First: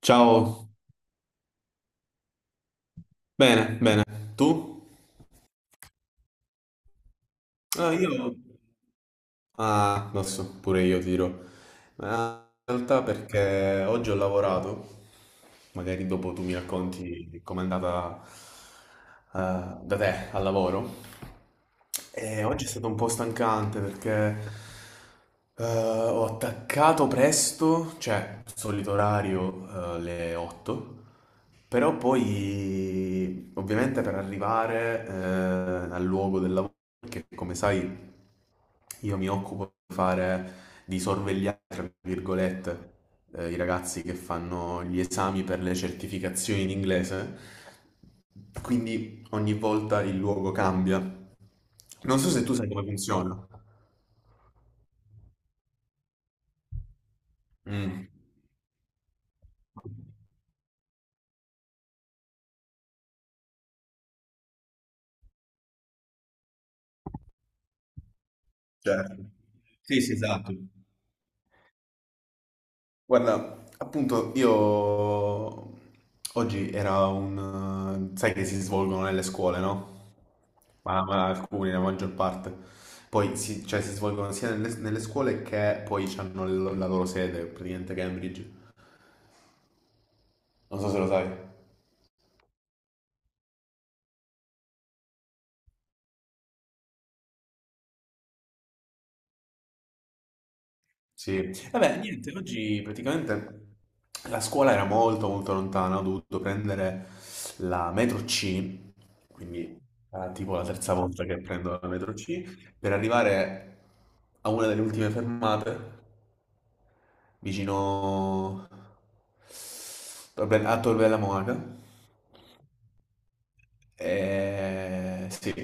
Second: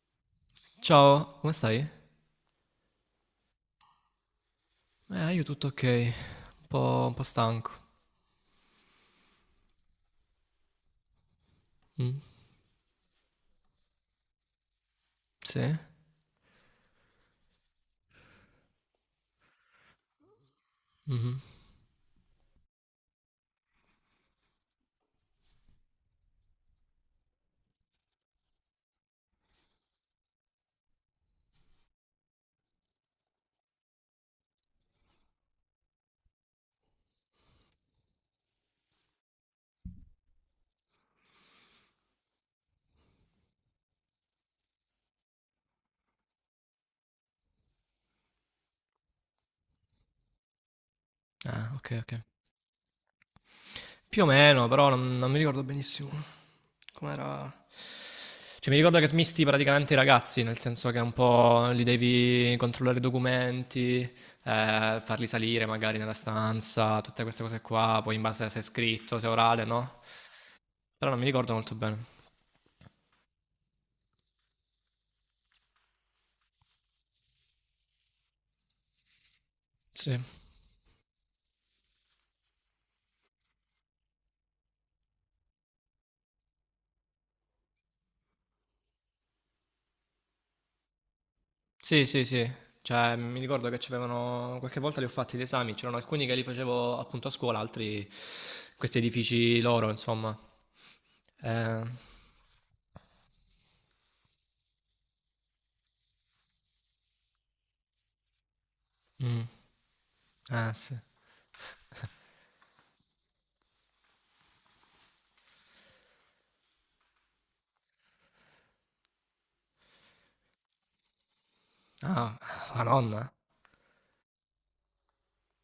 Ciao, Ciao, come stai? bene, bene. Tu? Io tutto ok, un po' stanco. Ah, io. Ah, lo so, pure io tiro. Mm? Ma in realtà perché oggi ho lavorato, Sì? magari dopo tu mi racconti com'è andata da te al lavoro. Mhm. E oggi è stato un po' stancante perché ho attaccato presto, cioè solito orario le 8, però poi ovviamente per arrivare al luogo del lavoro perché come sai io mi occupo di fare, di sorvegliare, tra virgolette, i ragazzi che fanno gli esami per le certificazioni in inglese, quindi ogni volta il luogo cambia. Ah, ok, ok. Non so se tu sai come funziona. Più o meno, però non mi ricordo benissimo com'era. Mm, Cioè, mi ricordo che smisti praticamente i ragazzi, nel senso che un po' li devi controllare i documenti, farli salire magari nella stanza, tutte queste cose qua, poi in base a se è scritto, se è certo. orale, no? Sì, sì, esatto. Però non mi ricordo molto bene. Guarda, appunto, io oggi era un... sai che si svolgono nelle scuole, no? Sì. Ma alcuni, la maggior parte. Poi si, cioè, si svolgono sia nelle scuole che poi hanno la loro sede, praticamente Cambridge. Non so se lo sai. Sì, sì, sì. Cioè, mi ricordo che c'avevano qualche volta li ho fatti gli esami, c'erano alcuni che li facevo appunto a scuola, altri questi edifici loro, insomma. Sì. Eh, Vabbè, niente, oggi praticamente la scuola era molto molto lontana, ho dovuto prendere la metro C, mm, quindi tipo la ah, terza sì. volta che prendo la metro C, per arrivare a una delle ultime fermate, vicino a Tor Bella Monaca. Ah, la nonna. Sì.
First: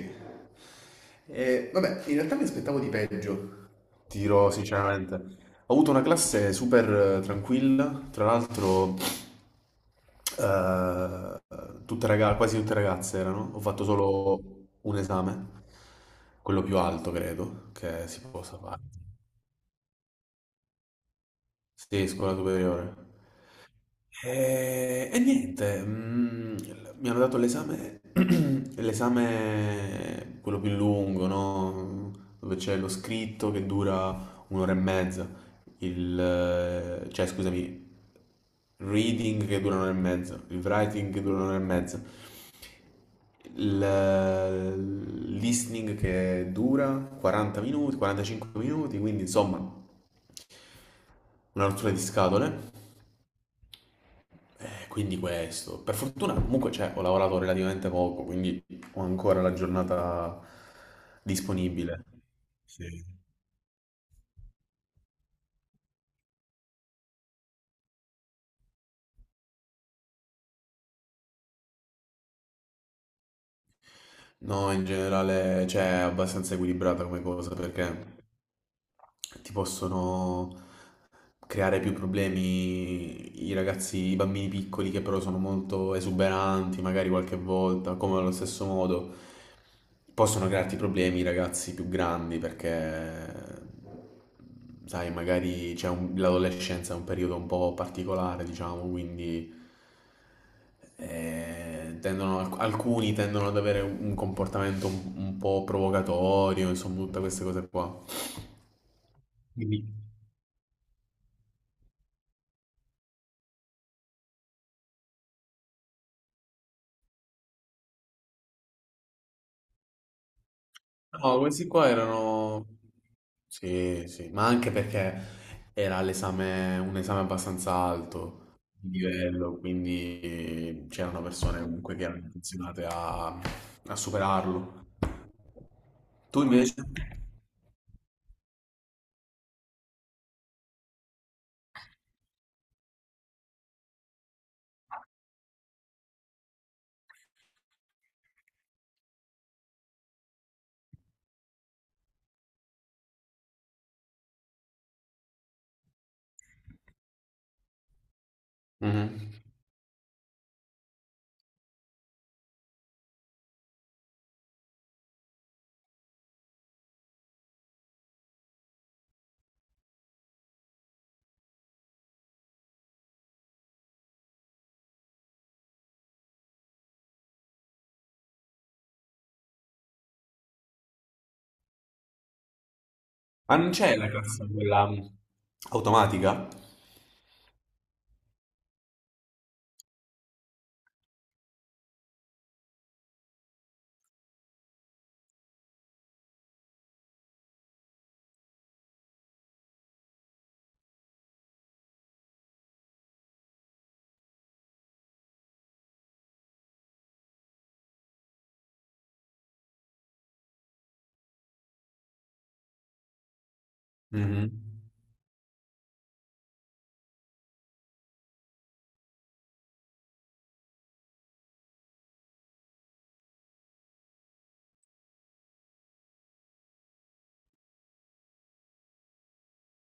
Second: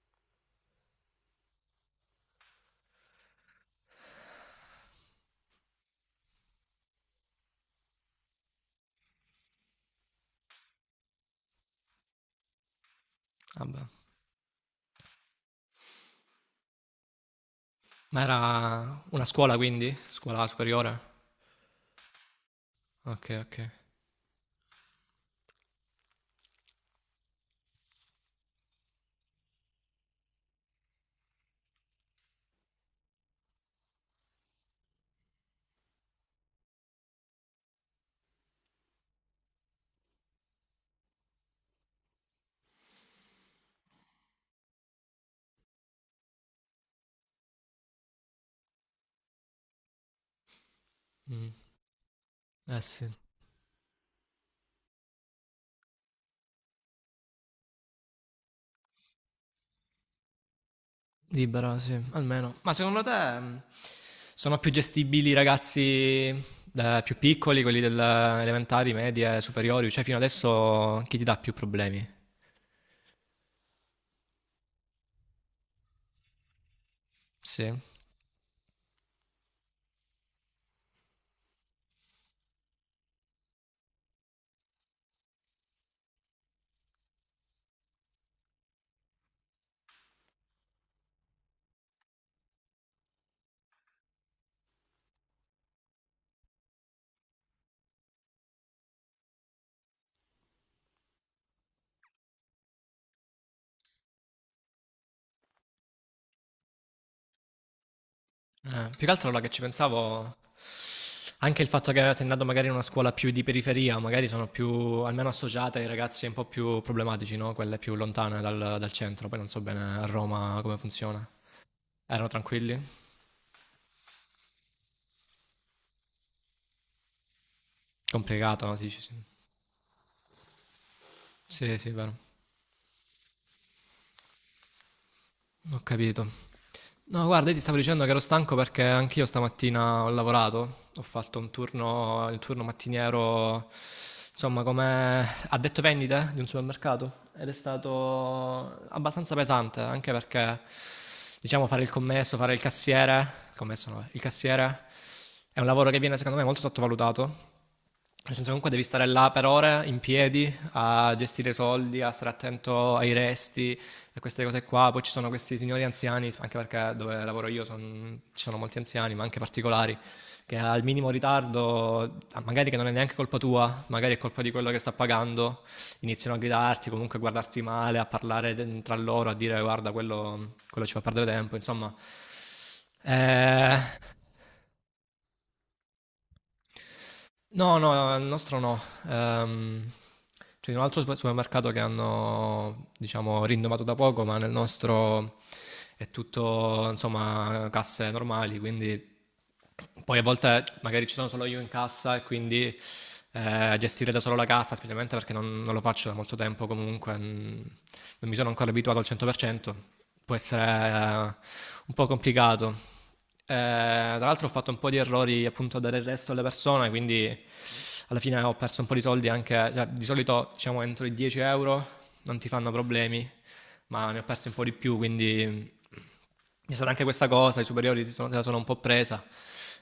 Vabbè, in realtà mi aspettavo di peggio, ti dirò sinceramente. Ho avuto una classe super tranquilla, tra l'altro eh, tutte quasi tutte ragazze erano, ho Vabbè. fatto solo un esame, quello più alto credo che si Ma possa fare. era una scuola quindi? Scuola superiore? Sì, scuola superiore. Ok, ok. E niente, mi hanno dato l'esame, l'esame quello più lungo, no? Dove c'è lo scritto che dura un'ora e mezza, cioè scusami, reading che dura un'ora e mezza, il writing che dura un'ora e mezza, il listening che dura 40 minuti, 45 minuti, quindi insomma Mm. una rottura di Eh scatole. sì. Quindi questo, per fortuna comunque cioè, ho lavorato relativamente poco, quindi ho ancora la giornata Libera, sì, disponibile. almeno. Ma Sì. secondo te, sono più gestibili i ragazzi più piccoli, quelli delle elementari, medie, superiori? Cioè, fino adesso chi ti dà più problemi? No, in generale, cioè, è abbastanza equilibrata come cosa Sì. perché ti possono creare più problemi i ragazzi, i bambini piccoli che però sono molto esuberanti, magari qualche volta, come allo stesso modo. Possono crearti problemi i ragazzi più grandi perché, sai, magari c'è l'adolescenza è un periodo un po' particolare, diciamo, quindi alcuni tendono ad avere un comportamento un po' provocatorio, insomma, tutte queste cose qua. Più che altro allora che ci Quindi. pensavo, anche il fatto che sei andato magari in una scuola più di periferia, magari sono più, almeno associate ai ragazzi un po' più problematici, no? Quelle più lontane dal centro, poi non so bene a Roma come funziona. No, questi qua Erano erano... tranquilli? Sì, sì, ma anche perché era l'esame, un esame abbastanza alto Complicato, no? Ti di Dici, sì. livello, quindi c'erano persone Sì, sì, comunque che vero. erano intenzionate a, superarlo. Ho capito. Tu invece? No, guarda, io ti stavo dicendo che ero stanco perché anch'io stamattina ho lavorato, ho fatto un turno, il turno mattiniero, insomma, come addetto vendite di un supermercato ed è stato abbastanza pesante, anche perché, diciamo, fare il commesso, fare il cassiere, il commesso no, il cassiere è un lavoro che viene secondo me molto sottovalutato, nel senso comunque devi stare là Mhm. per ore in piedi a gestire soldi, a stare attento ai resti e queste cose qua. Poi ci sono questi signori anziani, anche perché dove lavoro io son- ci sono molti anziani, ma anche particolari, che al minimo ritardo, ah, magari che non è neanche colpa tua, magari è colpa di quello che sta pagando, iniziano a gridarti, comunque a guardarti male, a parlare de- tra loro, a dire guarda quello, quello ci fa perdere tempo, insomma. Ma non Eh, c'è la classe quella automatica? No, no, il nostro no. Ehm, C'è un altro super- supermercato che hanno, diciamo, rinnovato da poco, ma nel nostro è tutto, insomma, casse normali, quindi poi a volte magari ci sono solo io in cassa e quindi gestire da solo la cassa, specialmente perché non lo faccio da molto tempo comunque, mm, non mi sono ancora abituato al 100%, può essere, un po' complicato. Eh, Tra l'altro ho Mhm. fatto un po' di errori appunto a dare il resto alle persone, quindi alla fine ho perso un po' di soldi anche, cioè, di solito diciamo entro i 10 euro non ti fanno problemi, ma ne ho persi un po' di più, quindi c'è stata anche questa cosa, i superiori si sono- se la sono un po' presa,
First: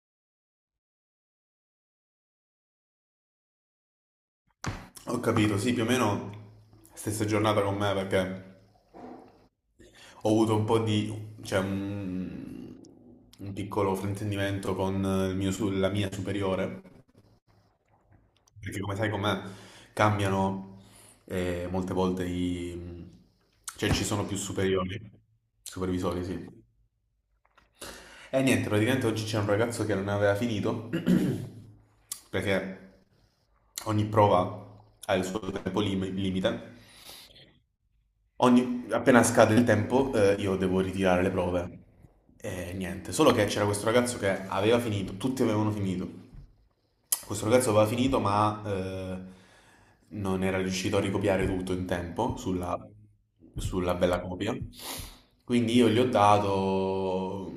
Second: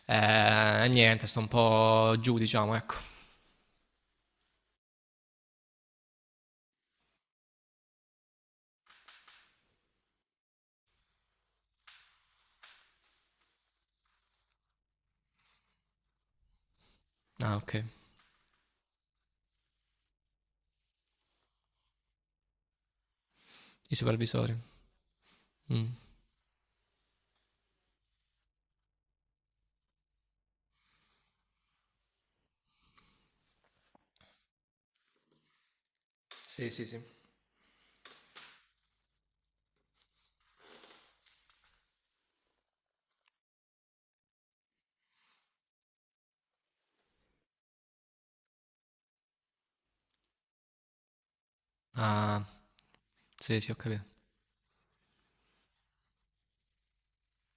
eh, niente, sto un po' giù diciamo, ecco. Ho capito, sì, più o meno stessa giornata con me perché... Ho avuto un po' di, cioè, un piccolo fraintendimento con il mio la mia superiore, Ah ok, perché come sai com'è, cambiano molte volte i... cioè i ci sono più supervisori. superiori, Mm. supervisori, sì. E niente, praticamente oggi c'è un ragazzo che non aveva finito, perché ogni prova ha il suo tempo lim- Sì, limite, sì, sì. Appena scade il tempo, io devo ritirare le prove. E niente, solo che c'era questo ragazzo che aveva finito, tutti avevano finito. Questo ragazzo aveva finito, ma non era riuscito a ricopiare tutto in tempo Ah, sulla, sì, sì, ho sulla capito. bella copia. Quindi io gli ho dato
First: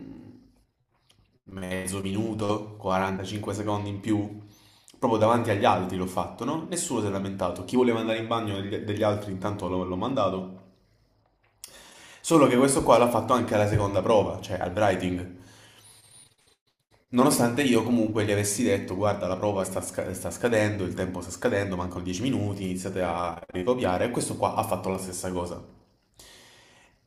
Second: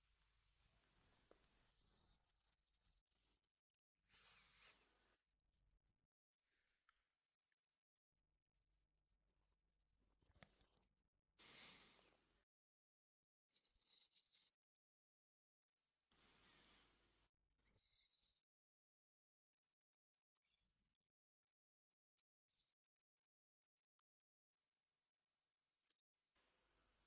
mezzo minuto, 45 secondi in più, proprio davanti agli altri l'ho fatto, no? Nessuno si è lamentato. Chi voleva andare in bagno degli altri intanto l'ho mandato. Solo che questo qua l'ha fatto anche alla seconda prova, cioè al Brighting. Nonostante io comunque gli avessi detto, guarda, la prova sta scadendo, il tempo sta scadendo, mancano 10 minuti, iniziate a ricopiare, e questo qua ha fatto la stessa cosa.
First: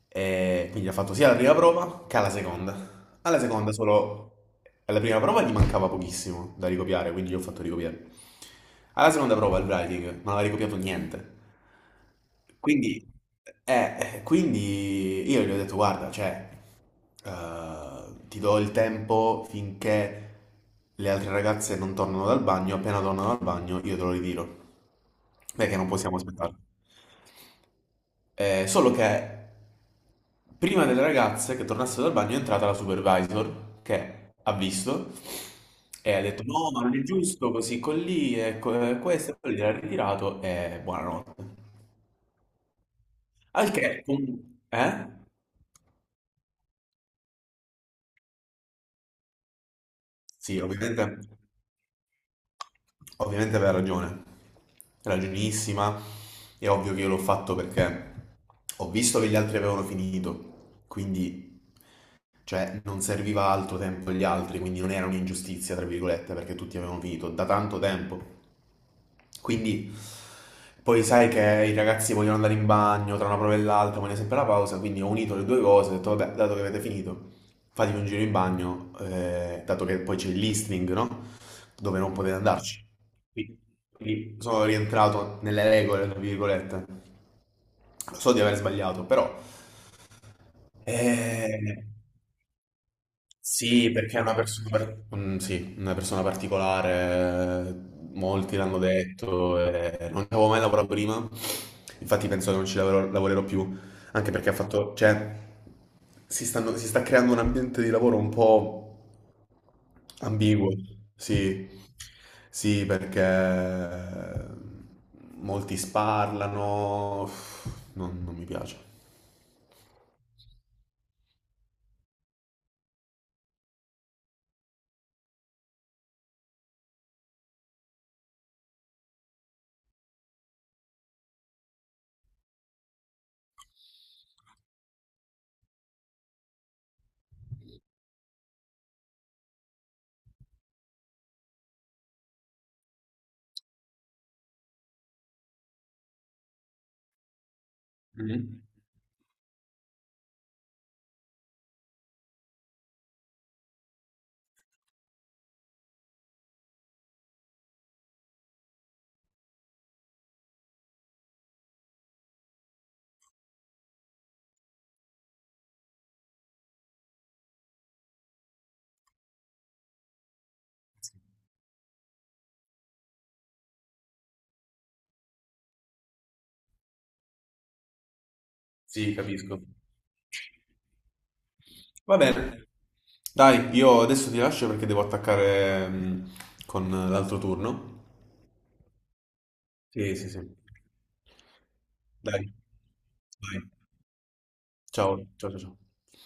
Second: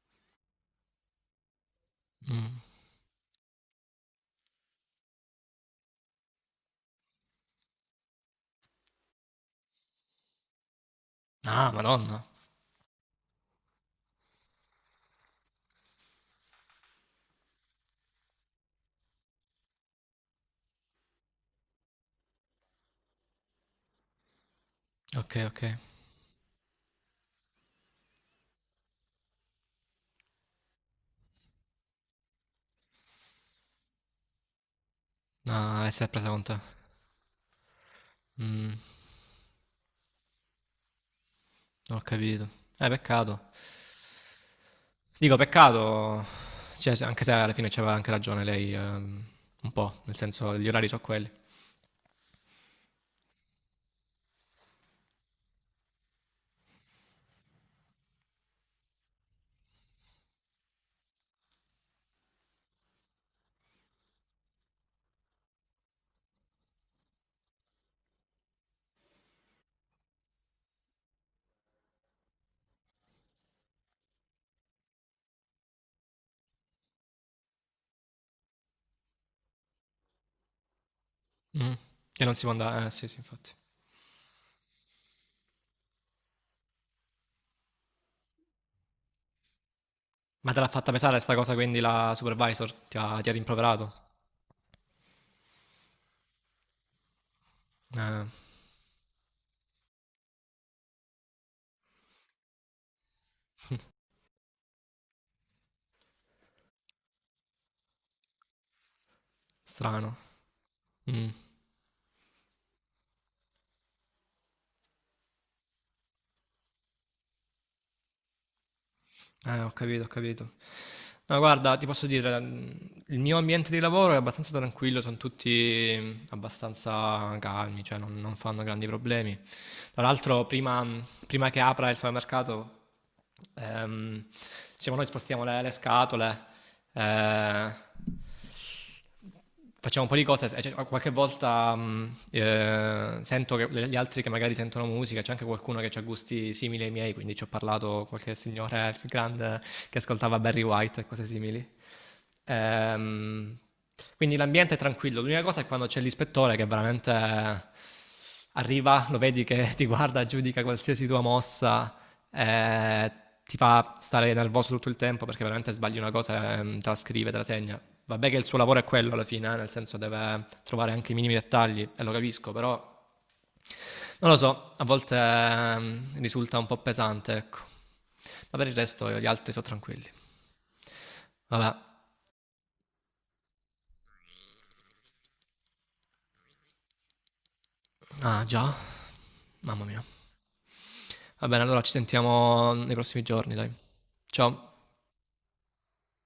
E quindi ha fatto sia la prima prova che alla Mm. seconda. Alla seconda solo, alla prima prova gli mancava pochissimo da ricopiare, quindi gli ho fatto ricopiare. Alla seconda prova il writing non aveva ricopiato niente. Ah, madonna. Quindi, quindi io gli ho detto, guarda, cioè, ti do il tempo finché le altre ragazze non tornano dal bagno, appena tornano dal bagno io te lo ritiro, Ok, ok. perché non possiamo aspettare. Solo che prima delle ragazze che tornassero dal bagno è entrata la supervisor che ha visto Ah, e si è e ha presa con detto te. no, ma non è giusto così con lì, e Mm, e questo, e poi l'ha ritirato e buonanotte. ho capito. Peccato. Al che, eh? Dico, peccato, cioè, se- anche se alla fine c'aveva anche ragione lei, un po', nel senso, Sì, gli orari sono ovviamente. quelli. Ovviamente aveva ragione, ragionissima. È ovvio che io l'ho fatto perché ho visto che gli altri avevano finito, quindi cioè non serviva altro tempo agli altri, quindi non era un'ingiustizia, tra virgolette, perché tutti avevano finito da tanto tempo. Quindi poi sai che i ragazzi vogliono andare in bagno tra una prova e l'altra, vogliono sempre la pausa, quindi ho unito le due cose, ho detto vabbè, dato che avete finito, fatevi un giro in bagno, dato che poi c'è il listening, no? Mm. Dove non Che non potevi si può andare, andarci. Sì, sì, infatti. Quindi quindi sono rientrato nelle regole, tra virgolette. Lo so di aver sbagliato, però... Ma te l'ha fatta pesare sta cosa, quindi eh, la supervisor ti ha sì, rimproverato? perché è una persona, mm, sì, una persona particolare, Eh, molti l'hanno detto, non ci avevo mai lavorato prima, infatti penso che non ci lavorerò, più, anche perché ha fatto, cioè, si sta creando un ambiente di lavoro un po'... strano. Ambiguo, Mm. sì, sì, perché molti sparlano, non mi piace. Ho capito, ho capito. No, guarda, ti posso dire, il mio ambiente di lavoro è abbastanza tranquillo, sono tutti abbastanza calmi, cioè non fanno grandi problemi. Tra l'altro, prima, prima che apra il supermercato, ehm, diciamo, noi spostiamo le scatole, eh, facciamo un po' di cose, cioè, qualche volta sento che le- gli altri che magari sentono musica, c'è anche qualcuno che ha gusti simili ai miei, quindi ci ho parlato qualche Mhm. signore grande che ascoltava Barry White e cose simili. Ehm, quindi l'ambiente è tranquillo, l'unica cosa è quando c'è l'ispettore che veramente arriva, lo vedi che ti guarda, giudica qualsiasi tua mossa, eh, ti fa stare nervoso tutto il tempo perché veramente sbagli una cosa, te la scrive, te la segna. Vabbè che il suo lavoro è quello alla fine, nel senso deve trovare anche i minimi dettagli, e lo capisco, però non lo so, a volte risulta un po' pesante, ecco. Ma per il resto Sì, io- gli altri capisco. sono tranquilli. Vabbè, Va bene. Dai, io adesso ti lascio perché devo attaccare con l'altro turno. ah già, mamma mia. Sì, sì, sì. Va bene, allora ci Dai, sentiamo nei prossimi giorni, vai. dai. Ciao. Ciao, ciao, ciao. Ciao.